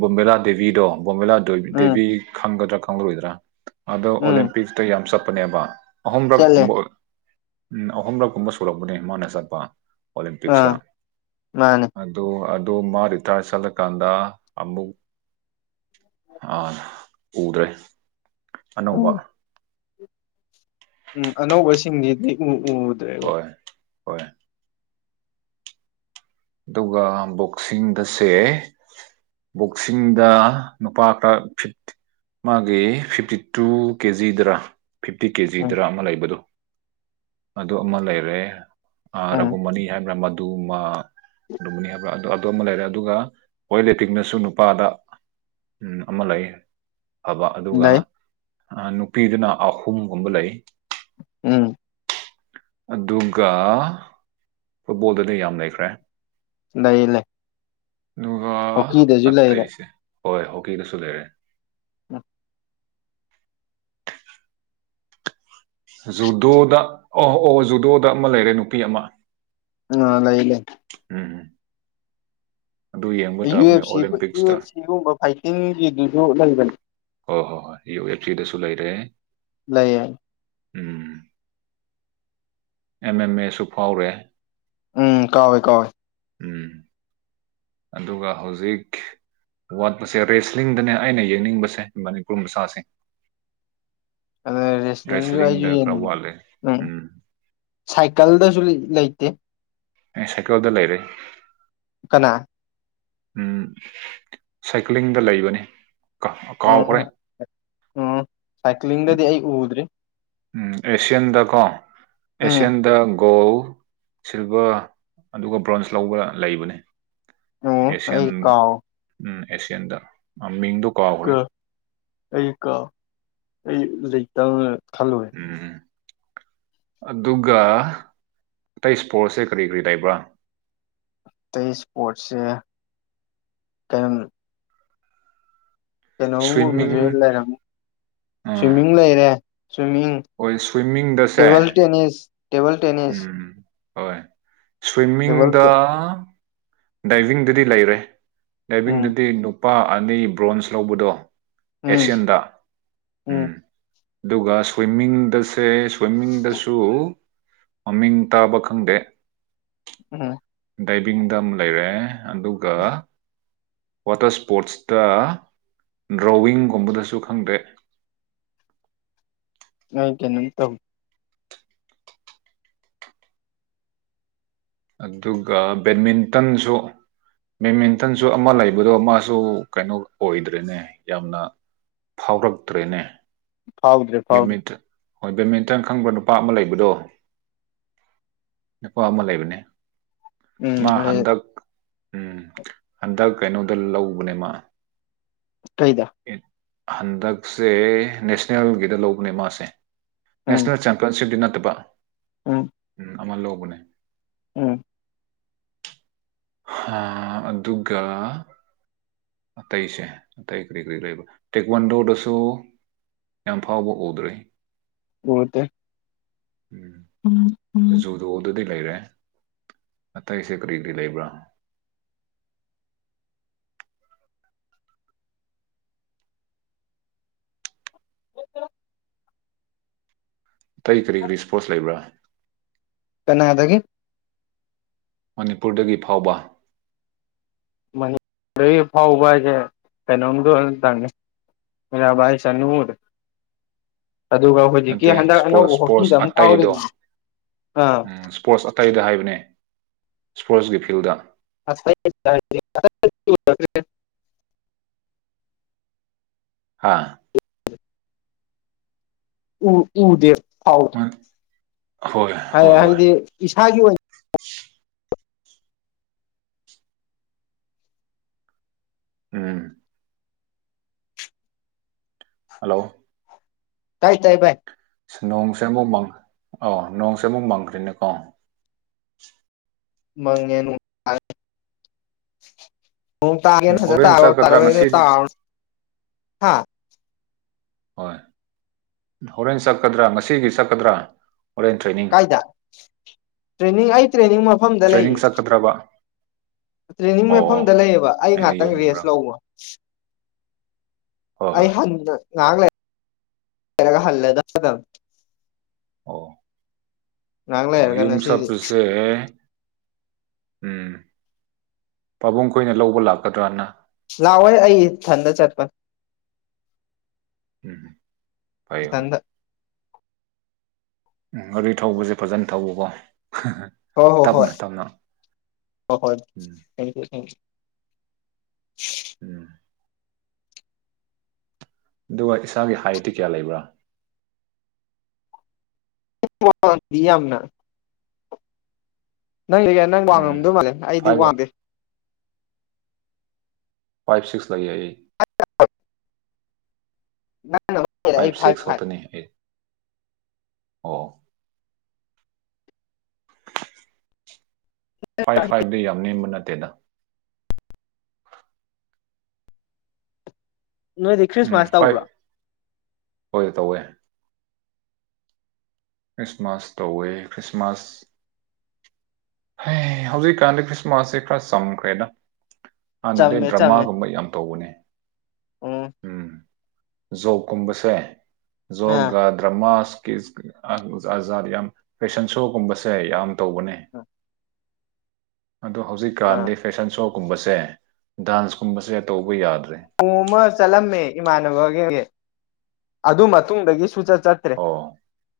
ꯕꯣꯝꯕꯂꯥ ꯗꯦꯕꯤꯗꯣ ꯕꯣꯝꯕꯤꯂꯥ ꯎꯝ ꯗꯦꯕꯤ ꯈꯪꯒꯗ꯭ꯔꯥ ꯈꯪꯒꯔꯣꯏꯗ꯭ꯔꯥ ꯑꯗꯣ ꯎꯝ ꯑꯣꯂꯦꯝꯄꯤꯇ ꯌꯥꯝ ꯆꯠꯄꯅꯦꯕ ꯑꯍꯨꯝꯔꯛ ꯆꯠꯂꯦ ꯀꯨꯝꯕ ꯎꯝ ꯑꯍꯨꯝꯔꯛ ꯀꯨꯝꯕ ꯁꯂꯛꯄꯅꯦ ꯃꯥꯅ ꯆꯠꯄ ꯑꯣꯂꯦꯝꯄꯤꯛꯁ ꯑꯥ ꯃꯥꯅꯦ ꯑꯗꯨ ꯃꯥ ꯔꯤꯇꯥꯌꯔ ꯆꯠꯂꯀꯥꯟꯗ ꯑꯃꯨꯛ ꯑ ꯎꯗ꯭ꯔꯦ ꯑꯅꯧꯕ ꯎꯝ ꯎꯝ ꯑꯅꯧꯕꯁꯤꯡꯗꯤ ꯎ ꯎꯗ꯭ꯔꯦꯕꯣ ꯍꯣꯏ ꯍꯣꯏ ꯑꯗꯨꯒ ꯕꯣꯛꯁꯤꯡꯗ ꯁꯦ ꯕꯣꯛꯁꯤꯡꯗ ꯅꯨꯄꯥ ꯈꯔ ꯐꯤꯠ ꯃꯥꯒꯤ ꯐꯤꯞꯇꯤ ꯇꯨ ꯀꯦꯖꯤꯗꯔꯥ ꯐꯤꯐꯇꯤ ꯎꯝ ꯀꯦꯖꯤꯗꯔ ꯑꯃ ꯂꯩꯕꯗꯣ ꯑꯗꯨ ꯑꯃ ꯂꯩꯔꯦ ꯑ ꯎꯝ ꯔꯘꯨꯃꯅꯤ ꯍꯥꯏꯕ꯭ꯔꯥ ꯃꯗꯨꯃ ꯑꯗꯨꯕꯨꯅꯤ ꯍꯥꯏꯕ꯭ꯔꯥ ꯑ ꯑꯗꯨꯃ ꯂꯩꯔꯦ ꯑꯗꯨꯒ ꯦꯠ ꯂꯤꯄꯤꯤꯤꯡꯅꯁꯨ ꯅꯨꯄꯥꯗ ꯎꯝ ꯑꯃ ꯂꯩꯌꯦ ꯐꯕ ꯑꯗꯨꯒ ꯂꯩ ꯅꯨꯄꯤꯗꯨꯅ ꯑꯍꯨꯝꯒꯨꯝꯕ ꯂꯩ ꯎꯝ ꯑꯗꯨꯒ ꯐꯨꯠꯕꯣꯜꯗꯗꯤ ꯌꯥꯝ ꯂꯩꯈ꯭ꯔꯦ ꯏ ꯂꯩꯦ ꯒꯥ ꯑꯥ ꯇꯁꯦ ꯍꯣꯏ ꯍꯣꯛꯀꯤꯗꯁꯨ ꯂꯩꯔꯦ ꯎ ꯖꯨꯗꯣꯗ ꯑꯣꯍ ꯑꯣ ꯖꯨꯗꯣꯗ ꯑꯃ ꯂꯩꯔꯦ ꯅꯨꯄꯤ ꯑꯃ ꯑ ꯂꯩ ꯂꯩ ꯂꯩ [inaudible] ꯑꯗꯨ ꯌꯦꯡꯕ ꯌꯨ ꯇꯥꯕꯅꯦ ꯑꯦꯐ ꯁꯤ ꯌꯨ ꯑꯣꯂꯦꯝꯄꯤꯛꯁꯇ ꯑꯦꯐ ꯁꯤꯒꯨꯝꯕ ꯐꯥꯏꯇꯤꯡꯒꯤꯗꯨꯁꯨ ꯂꯩꯕꯅꯤ ꯍꯣꯏ ꯍꯣꯏ ꯍꯣꯏ ꯌꯨ ꯑꯦꯜꯆꯖꯤꯗꯁꯨ ꯂꯩꯔꯦ ꯂꯩꯌꯦ ꯎꯝ ꯑꯦꯝ ꯑꯦꯝ ꯑꯦꯁꯨ ꯐꯥꯎꯔꯦ ꯎꯝ ꯀꯦ ꯀꯋꯦ ꯎꯝ ꯑꯗꯨꯒ ꯍꯧꯖꯤꯛ ꯋꯥꯠꯄꯁꯦ ꯔꯦꯁꯂꯤꯡꯗꯅꯦ ꯑꯩꯅ ꯌꯦꯡꯅꯤꯡꯕꯁꯦ ꯃꯅꯤꯄꯨꯔ ꯃꯆꯥꯁꯤꯡ ꯑ ꯔꯦꯁꯂꯤ ꯂꯏ ꯈꯔ ꯋꯥꯠꯂꯦ ꯎꯝ ꯁꯥꯏꯀꯜꯗꯁꯨ ꯂꯩꯇꯦ ꯑꯦ ꯁꯥꯏꯀꯜꯗ ꯂꯩꯔꯦ [inaudible] ꯎ ꯁꯥꯏꯀ꯭ꯂꯤꯡꯗ ꯂꯩꯕꯅꯤ ꯀ ꯀꯥꯎꯈ꯭ꯔꯦ ꯎꯝ ꯎꯝ ꯎꯝ ꯁꯥꯏꯀ꯭ꯂꯤꯡꯗꯗꯤ ꯑꯩ ꯎꯗ꯭ꯔꯤ ꯎꯝ ꯑꯦꯁꯤꯌꯥꯟꯗꯀꯣ ꯎꯝ ꯑꯦꯁꯤꯌꯥꯟꯗ ꯒꯣꯜ ꯁꯤꯜꯚꯔ ꯑꯗꯨꯒ ꯕ꯭ꯔꯣꯟꯖ ꯂꯧꯕ ꯂꯩꯕꯅꯦ ꯎꯝ ꯑꯦꯁꯤꯌꯥꯟ ꯑꯩꯀꯑꯣ ꯎꯝ ꯑꯦꯁꯤꯌꯥꯟꯗ ꯃꯤꯡꯗꯣ ꯀꯥꯎꯈ꯭ꯔꯦ ꯀ ꯑꯩ ꯀ ꯑꯩꯖꯤꯩꯇꯪ ꯎꯝ ꯑꯗꯨꯒ ꯑꯇꯩ ꯏꯁ꯭ꯄꯣꯔꯠꯁꯦ ꯀꯔꯤ ꯀꯔꯤ ꯇꯕ꯭ꯔꯥ ꯑꯇꯩ ꯏꯁꯄꯣꯔꯠꯁꯦ ꯀꯩꯅꯣꯝ ꯁ꯭ꯋꯤꯝꯃꯤꯡ ꯀꯩꯅꯣꯝꯒꯨꯝꯕꯁꯦ ꯂꯩꯔꯝ ꯑꯥ ꯁ꯭ꯋꯤꯃꯤꯡ ꯂꯩꯔꯦ ꯁ꯭ꯋꯤꯝꯃꯤꯡ ꯍꯣꯏ ꯁ꯭ꯋꯤꯃꯤꯡꯗꯁꯦ ꯇꯦꯕꯜ ꯇꯦꯅꯤꯁ ꯇꯦꯕꯜ ꯇꯦꯅꯤꯁ ꯎꯝ ꯍꯣꯏ ꯇꯦꯕꯜ ꯁ꯭ꯋꯤꯝꯃꯤꯡꯗ ꯗꯥꯏꯕꯤꯡꯗꯗꯤ ꯂꯩꯔꯦ ꯎꯝ ꯗꯥꯏꯕꯤꯡꯗꯨꯗꯤ ꯅꯨꯄꯥ ꯑꯅꯤ ꯕ꯭ꯔꯣꯟꯖ ꯂꯧꯕꯗꯣ ꯎꯝ ꯑꯦꯁꯤꯌꯥꯟꯗ ꯎꯝ ꯑꯗꯨꯒ ꯁ꯭ꯋꯤꯃꯤꯡꯗꯁꯦ ꯁ꯭ꯋꯤꯝꯃꯤꯡꯗꯁꯨ ꯃꯃꯤꯡ ꯇꯥꯕ ꯈꯪꯗꯦ ꯎꯝ ꯗꯥꯏꯕꯤꯡꯗ ꯑꯃꯨ ꯂꯩꯔꯦ ꯑꯗꯨꯒ ꯋꯥꯇꯔ ꯁꯄꯣꯔꯠꯁꯇ ꯗ꯭ꯔꯣꯋꯤꯡꯒꯨꯝꯕꯗꯁꯨ ꯈꯪꯗꯦ [inaudible] ꯑꯩ ꯀ ꯅ ꯇꯧ ꯑꯗꯨꯒ ꯕꯦꯠꯃꯤꯟꯇꯟꯁꯨ ꯕꯦꯠꯃꯤꯟꯇꯟꯁꯨ ꯑꯃ ꯂꯩꯕꯗꯣ ꯃꯥꯁꯨ ꯀꯩꯅꯣ ꯑꯣꯏꯗ꯭ꯔꯦꯅꯦ ꯌꯥꯝꯅ ꯐꯥꯎꯔꯛꯇ꯭ꯔꯦꯅꯦ ꯐꯥꯎꯗ꯭ꯔꯦ ꯐꯥꯎꯗ꯭ꯔꯦ ꯕꯦꯠꯃꯤꯟꯇꯟ ꯍꯣꯏ ꯕꯦꯗꯃꯤꯟꯇꯟ ꯈꯪꯕ ꯅꯨꯄꯥ ꯑꯃ ꯂꯩꯕꯗꯣ ꯅꯀꯣ ꯑꯃ ꯂꯩꯕꯅꯦ ꯎꯝ ꯃꯥ ꯍꯟꯗꯛ ꯍꯟꯗꯛ ꯀꯩꯅꯣꯗ ꯂꯧꯕꯅꯦ ꯃꯥ ꯀꯩꯗ ꯑꯦ, ꯍꯟꯗꯛꯁꯦ ꯅꯦꯁꯅꯦꯜꯒꯤꯗ ꯂꯧꯕꯅꯦ ꯃꯥꯁꯦ ꯎꯝ ꯅꯦꯁꯅꯦꯜ ꯆꯦꯝꯄꯤꯌꯟꯁꯤꯞꯇ ꯅꯠꯇꯦ ꯕ ꯎꯝ ꯑꯃ ꯂꯧꯕꯅꯦ ꯎꯝ ꯍꯥꯥ ꯑꯗꯨꯒꯒ ꯑꯇꯩꯁꯦ ꯑꯇꯩ ꯀꯔꯤ ꯀꯔꯤ ꯂꯩꯕ ꯇꯦꯛꯦꯛꯋꯥꯟꯗꯣꯗꯁꯨ ꯌꯥꯝ ꯐꯥꯎꯕ ꯎꯗ꯭ꯔꯦ ꯑꯣꯠꯇ ꯎꯝ ꯎꯝ ꯁꯨꯗꯣ ꯑꯗꯨꯗꯤ ꯂꯩꯔꯦ ꯑꯇꯩꯁꯦ ꯀꯔꯤ ꯀꯔꯤ ꯂꯩꯕ꯭ꯔꯥ ꯑꯇꯩ ꯀꯔꯤ ꯀꯔꯤ ꯏꯁꯄꯣꯔꯠꯁ ꯂꯩꯕ꯭ꯔꯥ ꯀꯅꯥꯗꯗꯒꯤ ꯃꯅꯤꯄꯨꯔꯗꯒꯤ ꯐꯥꯎꯕ ꯑꯗꯨꯗꯒꯤ ꯐꯥꯎꯕ ꯍꯥꯏꯁꯦ ꯀꯩꯅꯣꯝꯗ ꯇꯪꯉꯤ ꯃꯕꯥꯏ ꯁꯅꯨꯔ ꯑꯗꯨꯒ ꯍꯧꯖꯤꯛꯀꯤ ꯅꯠꯇꯦ ꯍꯟꯗꯛ ꯏꯁꯄꯣꯔꯠ ꯑꯅꯧꯕ ꯍꯣꯛꯀꯤꯗ ꯏꯁꯄꯣꯔꯠꯁ ꯑꯃꯨꯛ ꯑꯥꯎꯔꯤ ꯑꯇꯩꯗꯣ ꯏꯁꯄꯣꯔꯠꯁ ꯑꯇꯩꯗ ꯍꯥꯏꯕꯅꯦ ꯏꯁꯄꯣꯔꯠꯁꯀꯤ ꯐꯤꯜꯗ [unintelligible] ꯍꯥ ꯎ ꯎ ꯗꯦꯁ ꯊꯥꯎ ꯃꯟ- ꯍꯣꯏ ꯍꯣꯏ ꯍꯣꯏ ꯍꯥꯏꯗꯤ ꯏꯁꯥꯒꯤ ꯑꯣꯏꯅ ꯎꯝ ꯍꯜꯂꯣ ꯀꯥꯏ ꯇꯥꯏ ꯥꯏ ꯑꯁ ꯅꯣꯡꯁꯦ ꯑꯃꯨꯛ ꯃꯪ ꯑꯧ ꯅꯣꯡꯁꯦ ꯑꯃꯨꯛ ꯃꯪꯈ꯭ꯔꯤꯅꯦꯀꯣ ꯃꯉꯦꯅꯅꯨꯡ ꯇ ꯎꯝ ꯍꯣꯔꯦꯟ ꯆꯠꯀꯗ꯭ꯔꯥ ꯉꯁꯤꯗꯤ ꯍꯥ ꯍꯣꯏ ꯍꯣꯔꯦꯟ ꯆꯠꯀꯗ꯭ꯔꯥ ꯉꯁꯤꯒꯤ ꯆꯠꯀꯗ꯭ꯔꯥ ꯍꯣꯔꯦꯟ ꯇ꯭ꯔꯦꯅꯤꯡ ꯀꯥꯏꯗ ꯇ꯭ꯔꯦꯅꯤꯡ ꯑꯩ ꯇ꯭ꯔꯦꯅꯤꯡ ꯃꯐꯝꯗ ꯇ꯭ꯔꯦꯅꯤꯡ ꯂꯩꯌꯦ ꯆꯠꯀꯗ꯭ꯔꯕ ꯇ꯭ꯔꯦꯅꯤꯡ ꯑꯣ ꯃꯐꯝꯗ ꯂꯩꯌꯦꯕ ꯑꯩ ꯑꯩꯗꯤ ꯉꯥꯛꯇꯪ ꯌꯨꯝꯕ꯭ꯔꯥ ꯔꯦꯁ ꯂꯧꯕ ꯍꯣꯏ ꯑꯩ ꯍꯣꯏ ꯍꯜ ꯉꯥꯡꯔ ꯍꯜꯗ ꯑꯣ ꯑꯣ ꯂꯩꯔꯒ ꯉꯁꯤꯗꯤ ꯌꯨꯝꯁꯞꯄꯁꯦ ꯎꯝ ꯄꯥꯕꯨꯡ ꯀꯨꯏꯅ ꯂꯧꯕ ꯂꯥꯛꯀꯗ꯭ꯔꯅ ꯂꯥꯛꯑꯣ ꯑꯩ ꯏꯊꯟꯗ ꯆꯠꯄ ꯎꯝ ꯐ ꯍ ꯎꯝ ꯔꯤ ꯊꯧꯕꯁꯦ ꯐꯖꯅ ꯊꯧꯕꯀꯣ ꯍꯣꯏ ꯍꯣꯏ ꯍꯣꯏ ꯇꯞꯅ ꯇꯞꯅ ꯍꯣꯏ ꯍꯣꯏ ꯎꯝ ꯊꯦꯡꯨ ꯊꯦꯡꯨ ꯎꯝ [unintelligible] ꯑꯗꯨꯒ ꯏꯁꯥꯒꯤ ꯍꯥꯏꯠꯇꯤ ꯀꯌꯥ ꯂꯩꯕ꯭ꯔꯥ ꯌꯥꯝꯅ ꯅꯪꯗꯤ ꯀ ꯅꯪ ꯎꯝ ꯋꯥꯡꯉꯝꯗꯧ ꯃꯥꯜꯂꯦ ꯑꯩꯗꯤ ꯐꯥꯏꯚ ꯋꯥꯡꯗꯦ ꯐꯥꯏꯚ ꯁꯤꯛꯁ ꯂꯩꯌꯦ ꯦ ꯑꯩ ꯐꯥꯏꯚ ꯐꯥꯏ ꯁꯤꯛꯁ ꯐ ꯈꯛꯇꯅꯤ ꯑꯩ ꯑꯣ ꯐꯥꯏꯚ ꯐꯥꯏꯚꯗꯤ ꯌꯥꯝ ꯅꯦꯝꯕ ꯅꯠꯇꯦꯗ ꯅꯣꯏꯗꯤ ꯎꯝ ꯈ꯭ꯔꯤꯁꯃꯥꯁ ꯇꯧꯕ꯭ꯔꯥ ꯐꯥꯏꯚ ꯍꯣꯏ ꯇꯧꯋꯦ ꯈ꯭ꯔꯤꯁꯃꯥꯁ ꯇꯧꯋꯦ ꯈ꯭ꯔꯤꯁꯃꯥꯁ ꯍꯧꯖꯤꯛ ꯀꯥꯟꯗ ꯈ꯭ꯔꯤꯁꯃꯥꯁꯁꯦ ꯈꯔ ꯆꯝꯈ꯭ꯔꯦꯅ ꯍꯥꯟꯅꯗꯩ ꯆꯝꯃꯦ ꯆꯝꯃꯦ ꯗ꯭ꯔꯃꯥꯒꯨꯝꯕ ꯌꯥꯝ ꯇꯧꯕꯅꯦ ꯎꯝ ꯖꯣ ꯀꯨꯝꯕꯁꯦ ꯖꯣ ꯑꯥ ꯒ ꯗ꯭ꯔꯃꯥꯁꯀꯤ ꯑꯖꯥꯠ ꯌꯥꯝ ꯐꯦꯁꯟ ꯁꯣꯒꯨꯝꯕꯁꯦ ꯌꯥꯝ ꯇꯧꯕꯅꯦ ꯑꯗꯣ ꯑꯥ ꯍꯧꯖꯤꯛꯀꯥꯟꯗꯤ ꯐꯦꯁꯟ ꯁꯣꯒꯨꯝꯕꯁꯦ ꯗꯥꯟꯁꯀꯨꯝꯕꯁꯦ ꯇꯧꯕ ꯌꯥꯗ ꯎꯃ ꯁꯂꯝ ꯏꯃꯥꯒꯦꯦ ꯑꯗꯨ ꯃꯇꯨꯡꯗꯒꯤ ꯁꯨꯆꯠ ꯆꯠꯇ꯭ꯔꯦ ꯑꯣ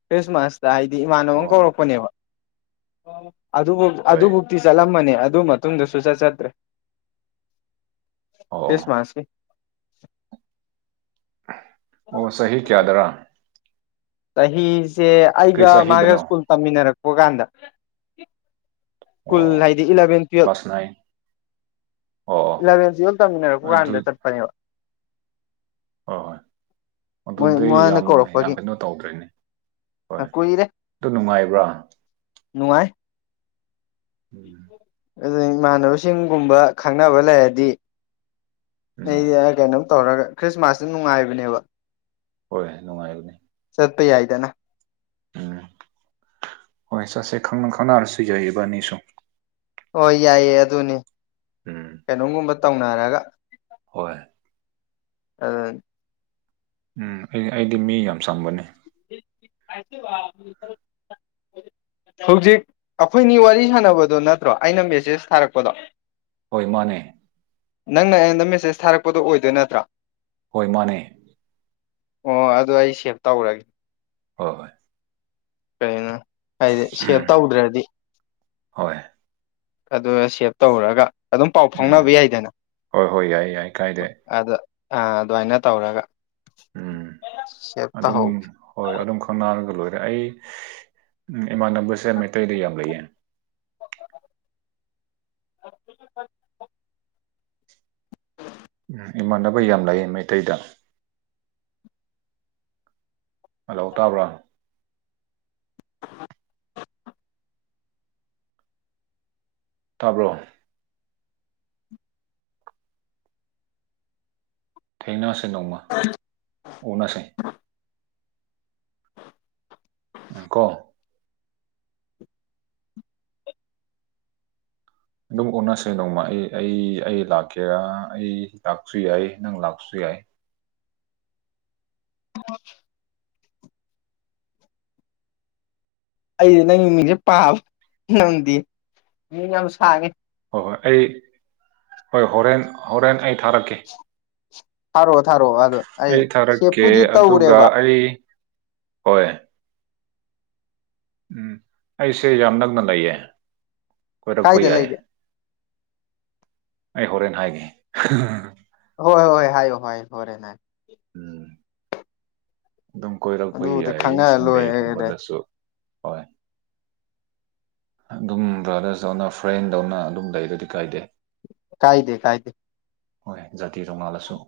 ꯈ꯭ꯔꯤꯁꯃꯥꯁ ꯍꯥꯏꯗꯤ ꯏꯃꯥꯟꯅꯕ ꯑꯃ ꯑꯣ ꯀꯧꯔꯛꯄꯅꯦꯕ ꯍꯣꯏ ꯑꯗꯨꯕꯨꯧꯤ ꯆꯠꯂꯝꯕꯅꯦ ꯑꯗꯨ ꯃꯇꯨꯡꯗꯨꯁꯨꯨ ꯆꯠ ꯆꯠꯇ꯭ꯔꯦ ꯑꯣ ꯑꯣ ꯈ꯭ꯔꯤꯁꯃꯥꯁꯀꯤ ꯑꯣ ꯁꯍꯤ ꯀꯌꯥꯗꯔꯥ ꯆꯍꯤꯁꯦ ꯀꯔꯤ ꯑꯩꯒ ꯃꯥꯒ ꯆꯍꯤꯗꯅꯣ ꯁ꯭ꯀꯨꯜ ꯇꯝꯃꯤꯟꯅꯔꯛꯄ ꯀꯥꯟꯗ ꯁ꯭ꯀꯨꯜ ꯑꯣ ꯍꯥꯏꯗꯤ ꯏꯂꯚꯦꯟ ꯇꯨꯋꯜꯞ ꯀ꯭ꯂꯥꯁ ꯅꯥꯏꯟ ꯑꯣ ꯏꯂꯚꯦꯟꯁꯨ ꯌꯜ ꯇꯝꯃꯤꯟꯅꯔꯛꯄ ꯑꯗꯨ ꯀꯥꯟꯗ ꯆꯠꯄꯅꯦꯕ ꯍꯣꯏ ꯍꯣꯏ ꯃꯣꯏ ꯑꯗꯨꯗꯤ ꯃꯥꯅ ꯌꯥꯝ ꯌꯥꯝ ꯀꯧꯔꯛꯄꯒꯤ ꯀꯩꯅꯣ ꯇꯧꯗ꯭ꯔꯤꯅꯦ ꯍꯣꯏ ꯀꯨꯏꯔꯦ ꯑꯗꯨ ꯅꯨꯡꯉꯥꯏꯕ꯭ꯔꯥ ꯅꯨꯡꯉꯥꯏ ꯎꯝ ꯑꯗꯨ ꯏꯃꯥꯟꯅꯕꯁꯤꯡꯒꯨꯝꯕ ꯈꯪꯅꯕ ꯂꯩꯔꯗꯤ ꯎꯝ ꯑꯩꯗꯤ ꯀꯩꯅꯣꯝ ꯇꯧꯔꯒ ꯈ꯭ꯔꯤꯁꯃꯥꯁꯁꯤ ꯅꯨꯡꯉꯥꯏꯕꯅꯦꯕ ꯍꯣꯏꯣꯏ ꯅꯨꯡꯉꯥꯏꯕꯅꯤ ꯆꯄ ꯌꯥꯏꯗꯅ ꯎꯝ ꯍꯣꯏ ꯁꯥꯟꯁ ꯈꯪꯅ ꯈꯥꯡꯅꯔꯁꯤꯖꯩꯕ ꯅ ꯁꯨꯡ ꯍꯣꯏ ꯌꯥꯏꯌꯦ ꯑꯗꯨꯅꯤ ꯎꯝ ꯀꯩꯅꯣꯝꯒꯨꯝꯕ ꯇꯧꯅꯔꯒ ꯍꯣꯏ ꯑ ꯎꯝ ꯑꯩ ꯑꯩꯗꯤ ꯃꯤ ꯌꯥꯝ ꯆꯝꯕꯅꯤ [inaudible] ꯍꯧꯖꯤꯛ ꯑꯩꯈꯣꯏꯅꯤ ꯋꯥꯔꯤ ꯁꯥꯟꯅꯕꯗꯣ ꯅꯠꯇ꯭ꯔꯣ ꯑꯩꯅ ꯃꯦꯁꯦꯖ ꯊꯥꯔꯛꯄꯗꯣ ꯍꯣꯏ ꯃꯥꯅꯦ ꯅꯪꯅ ꯑꯩꯉꯣꯟꯗ ꯃꯦꯁꯦꯁ ꯊꯥꯔꯛꯄꯗꯣ ꯑꯣꯏꯗꯣꯏ ꯅꯠꯇ꯭ꯔꯥ ꯍꯣꯏ ꯃꯅꯦ ꯑꯣ ꯑꯗꯨ ꯑꯩ ꯁꯦꯚ ꯇꯧꯔꯒꯦ ꯍꯣꯏ ꯍꯣꯏ ꯀꯩꯅꯣ ꯍꯥꯏꯗꯤ ꯁꯦꯞ ꯎꯝ ꯇꯧꯗ꯭ꯔꯗꯤ ꯍꯣꯏ ꯑꯗꯨꯒ ꯁꯦꯚ ꯇꯧꯔꯒ ꯑꯗꯨꯝ ꯄꯥꯎ ꯎꯝ ꯐꯥꯎꯅꯕ ꯌꯥꯏꯗꯅ ꯍꯣꯏ ꯍꯣꯏ ꯌꯥꯏ ꯌꯥꯏ ꯀꯥꯏꯗꯦ ꯑ ꯑꯗꯨꯃꯥꯏꯅ ꯇꯧꯔꯒ ꯎꯝ ꯁꯦꯞ ꯑꯗꯨꯝ ꯇꯧꯍꯧꯒꯦ ꯍꯣꯏ ꯑꯗꯨꯝ ꯈꯪꯅꯔꯒ ꯂꯣꯏꯔ ꯑꯗ ꯑꯩ ꯏꯃꯥꯟꯅꯕꯁꯦ ꯃꯩꯇꯩꯗ ꯌꯥꯝ ꯂꯩꯌꯦ ꯎ ꯏꯃꯥꯟꯅꯕ ꯌꯥꯝ ꯂꯩ ꯃꯩꯇꯩꯗ ꯍꯜꯂꯣ ꯇꯥꯕ꯭ꯔꯥ ꯇꯥꯕ꯭ꯔꯣ ꯊꯦꯡꯅꯁꯦ ꯅꯣꯡꯃ ꯑꯣꯅꯁꯦ [unintelligible] ꯎ ꯀꯣ ꯑꯗꯨꯝ ꯑꯣꯟꯅꯁꯦ ꯅꯣꯡꯃ ꯑꯩ ꯑꯩ ꯑꯩ ꯂꯥꯛꯀꯦꯔꯥ ꯑꯩ ꯂꯥꯛꯁꯨ ꯌꯥꯏ ꯅꯪ ꯂꯥꯛꯁꯨ ꯌꯥꯏ ꯀꯏ [unintelligible] ꯍ [inaudible] ꯑꯩ ꯅꯪꯒꯤ ꯃꯤꯡꯁꯦ ꯄꯥꯕ ꯅꯪꯗꯤ ꯃꯤ ꯌꯥꯝ ꯁꯥꯡꯉꯦ ꯍꯣꯏ ꯍꯣꯏ ꯑꯩ ꯍꯣꯏ ꯍꯣꯔꯦꯟ ꯍꯣꯔꯦꯟ ꯑꯩ ꯊꯥꯔꯛꯀꯦ ꯊꯔꯣ ꯑꯩ ꯊꯥꯔꯛꯀꯦ ꯑꯗꯨꯒ ꯇꯧꯔꯦꯕ ꯑꯩ ꯍꯣꯏ ꯎꯝ ꯑꯩꯁꯦ ꯌꯥꯝ ꯅꯛꯅ ꯂꯩꯌꯦ ꯀꯣꯏꯔꯛꯄ ꯀꯥꯏꯗ ꯌꯥꯏ ꯂꯩꯒꯦ ꯑꯩ ꯍꯣꯔꯦꯟꯦ ꯍꯥꯏꯒꯦ ꯍꯣꯏ ꯍꯣꯏ ꯍꯥꯏꯌꯣ ꯍꯣꯔꯦꯅꯥ ꯎꯝ ꯑꯗꯨꯝ ꯀꯣꯏꯔꯛꯄ ꯑꯗꯨꯕꯨꯗꯤ ꯌꯥꯏ ꯈꯪꯅꯔ ꯂꯣꯏꯔꯦ ꯁꯟꯗꯦꯒꯨꯝꯕꯗꯁꯨ ꯍꯣꯏ ꯑꯗꯨꯝ ꯕ꯭ꯔꯥꯗꯔꯁꯇꯧꯅ ꯐ꯭ꯔꯦꯟꯗꯧꯅ ꯑꯗꯨꯝ ꯂꯩ ꯑꯗꯨꯗꯤ ꯀꯥꯏꯗꯦ ꯀꯥꯏꯗꯦ ꯀꯥꯏꯗꯦ ꯍꯣꯏ ꯖꯥꯇꯤ ꯇꯣꯉꯥꯜꯂꯁꯨ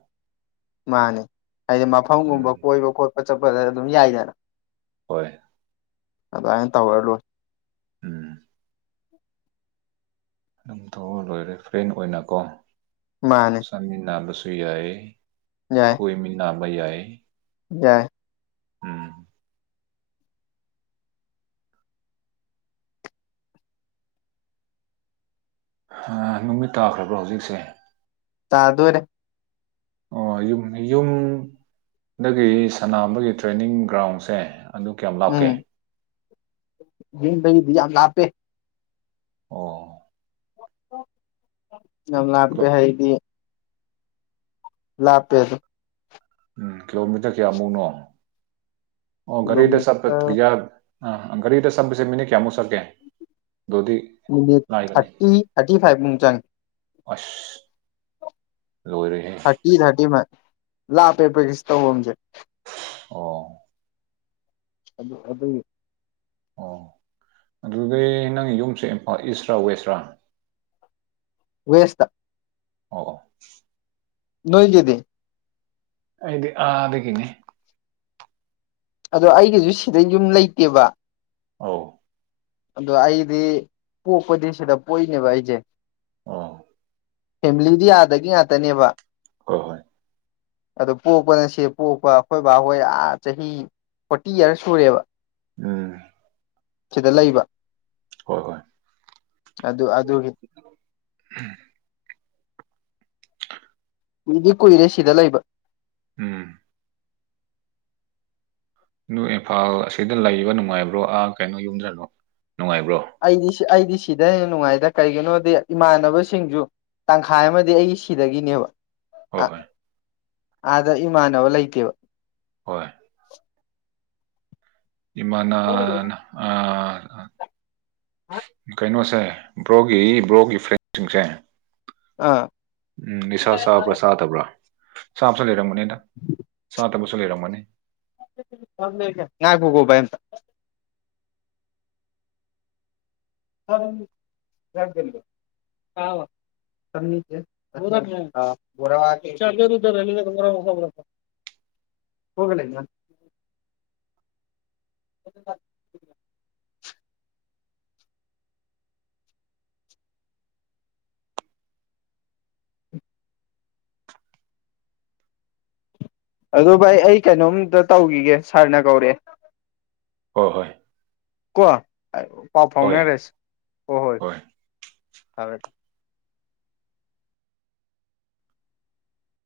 ꯃꯥꯅꯦ ꯍꯥꯏꯗꯤ ꯃꯐꯝꯒꯨꯝꯕ ꯎꯝ ꯀꯣꯏꯕ ꯈꯣꯠꯄ ꯆꯠꯄꯗ ꯑꯗꯨꯝ ꯌꯥꯏꯗꯅ ꯍꯣꯏ ꯑꯗꯨꯃꯅ ꯇꯧꯍꯂꯨ ꯎꯝ ꯑꯗꯨꯝ ꯊꯣꯛꯑ ꯂꯣꯏꯔꯦ ꯐ꯭ꯔꯦꯟ ꯑꯣꯏꯅꯀꯣ ꯃꯥꯅꯦ ꯆꯥꯃꯤꯟꯅꯕꯁꯨ ꯌꯥꯏ ꯌꯥꯏ ꯀꯣꯏ ꯃꯤꯅꯥꯕꯩ ꯌꯥꯏ ꯌꯥꯏ ꯎꯝ ꯅꯨꯃꯤꯠ ꯇꯥꯈ꯭ꯔꯕ꯭ꯔꯣ ꯍꯧꯖꯤꯛꯁꯦ ꯇꯗꯨꯔꯦ ꯑꯣ ꯌꯨꯝ ꯌꯨꯝꯗꯒꯤ ꯁꯅꯥꯕꯒꯤ ꯇ꯭ꯔꯦꯅꯤꯡ ꯒ꯭ꯔꯥꯎꯟꯁꯦ ꯑꯗꯨ ꯀꯌꯥꯝ ꯂꯥꯛꯀꯦ ꯂꯩꯗꯤ ꯌꯥꯝ ꯂꯥꯞꯄꯦ ꯑꯣ ꯅꯝ ꯂꯥꯛꯄ ꯍꯥꯏꯗꯤ ꯂꯥꯛꯄꯦ ꯑꯗꯨ ꯎ ꯀꯤꯂꯣꯃꯤꯗ ꯀꯌꯥꯃꯨꯅ ꯑꯣ ꯒꯔꯤꯗ ꯆꯠꯄ ꯀꯤꯂꯣꯃꯤꯇꯔ ꯑ ꯒꯥꯔꯤꯗ ꯆꯝꯕꯄꯁꯦ ꯃꯤꯅ ꯀꯌꯥꯃꯨꯛ ꯁꯠ ꯂꯥꯏꯕꯅꯦ ꯊꯥꯔꯇꯤ ꯊꯥꯔꯇꯤ ꯐꯥꯏꯚ ꯃꯨꯛ ꯆꯪꯑ ꯑꯁ ꯂꯣꯏꯔꯦꯍꯦ ꯊꯔꯇꯤ ꯊꯔꯇꯤ ꯂ ꯄꯦ ꯄꯦꯁ ꯇꯧꯧꯕꯣꯦ ꯑꯣ ꯑꯗꯨ ꯑꯗꯨ ꯑꯣ ꯑꯗꯨꯗꯤ ꯅꯪ ꯌꯨꯝꯁꯦ ꯏꯝꯐꯥꯜ ꯏꯁꯔꯥ ꯋꯦꯁꯔꯥ ꯋꯦꯁꯇ ꯑ ꯅꯣꯏꯒꯦꯗ ꯗꯤ ꯑ ꯑꯗ ꯀꯅꯦ ꯑꯗꯣ ꯑꯩꯒꯤꯁꯨ ꯁꯤꯗ ꯌꯨꯝ ꯂꯩꯇꯦꯕ ꯑ ꯑꯗ ꯑꯩꯗꯤ ꯄꯣꯛꯄꯗꯤ ꯁꯤꯗ ꯄꯣꯛꯏꯅꯦꯕ ꯑꯩꯖꯦ ꯑꯣ ꯐꯦꯃꯤꯂꯤꯗꯤ ꯑꯗꯒꯤ ꯉꯥꯛꯇꯅꯦꯕ ꯍꯣꯏ ꯍꯣꯏ ꯑꯗꯨ ꯄꯣꯛꯄꯅ ꯁꯤ ꯄꯣꯛꯄ ꯑꯩꯈꯣꯏ ꯕꯥꯍꯣꯏꯥ ꯑꯥ ꯆꯍꯤ ꯐꯣꯔꯇꯤ ꯌꯔꯁ ꯁꯨꯔꯦꯕ ꯎꯝ ꯁꯤꯗ ꯂꯩꯕ ꯍꯣꯏ ꯍꯣꯏ ꯑꯗꯨ ꯑꯗꯨꯒꯤ ꯃꯤꯗꯤ ꯀꯨꯏꯔꯦ ꯁꯤꯗ ꯂꯩꯕ ꯎꯝ ꯑꯗꯨ ꯏꯝꯐꯥꯜ ꯑꯁꯤꯗ ꯂꯩꯕ ꯅꯨꯡꯉꯥꯏꯕ꯭ꯔꯣ ꯑꯥ ꯀꯩꯅꯣ ꯌꯨꯝꯗ ꯅꯨꯡꯉꯥꯏꯕ꯭ꯔꯣ ꯑꯩꯗꯤ ꯑꯩꯗꯤ ꯁꯤꯗ ꯍꯦꯟꯅ ꯅꯨꯡꯉꯥꯏꯗ ꯀꯩꯒꯤꯅꯣꯗꯤ ꯏꯃꯥꯟꯅꯕꯁꯤꯡꯁꯨ ꯇꯪꯈꯥꯏ ꯑꯃꯗꯤ ꯑꯩꯒꯤ ꯁꯤꯗꯒꯤꯅꯦꯕ ꯍꯣꯏ ꯍꯣꯏ ꯑꯥꯗ ꯏꯃꯥꯟꯅꯕ ꯂꯩꯇꯦꯕ ꯍꯣꯏ ꯏꯃꯅ ꯑ ꯀꯩꯅꯩꯅꯣ ꯁꯦ ꯕ꯭ꯔꯣꯒꯤ ꯕ꯭ꯔꯣꯒꯤ ꯐ꯭ꯔꯦꯟꯁꯤꯡꯁꯦ ꯑꯥ ꯎꯝ ꯅꯤꯁꯥ ꯆꯥꯕ꯭ꯔꯥ ꯆꯥꯗꯕ꯭ꯔꯥ ꯆꯥꯕꯁꯨ ꯂꯩꯔꯝꯒꯅꯤꯅ ꯆꯥꯕ ꯂꯩꯔꯝꯒꯅꯤ ꯉꯥꯛꯕꯣꯕ ꯑꯦ ꯑ [unintelligible] [inaudible] ꯍꯒꯂꯗ [unintelligible] [inaudible] ꯑꯗꯨ ꯚꯥꯏ ꯑꯩ ꯀꯩꯅꯣꯝꯇ ꯇꯧꯒꯤꯒꯦ ꯁꯥꯔꯅ ꯀꯧꯔꯛꯑꯦ ꯍꯏ ꯍꯣꯏ ꯀꯣ ꯑ ꯄꯥꯎ ꯍꯣꯏ ꯐꯥꯎꯅꯔꯁꯤ ꯍꯣ ꯍꯣꯏ [unintelligible]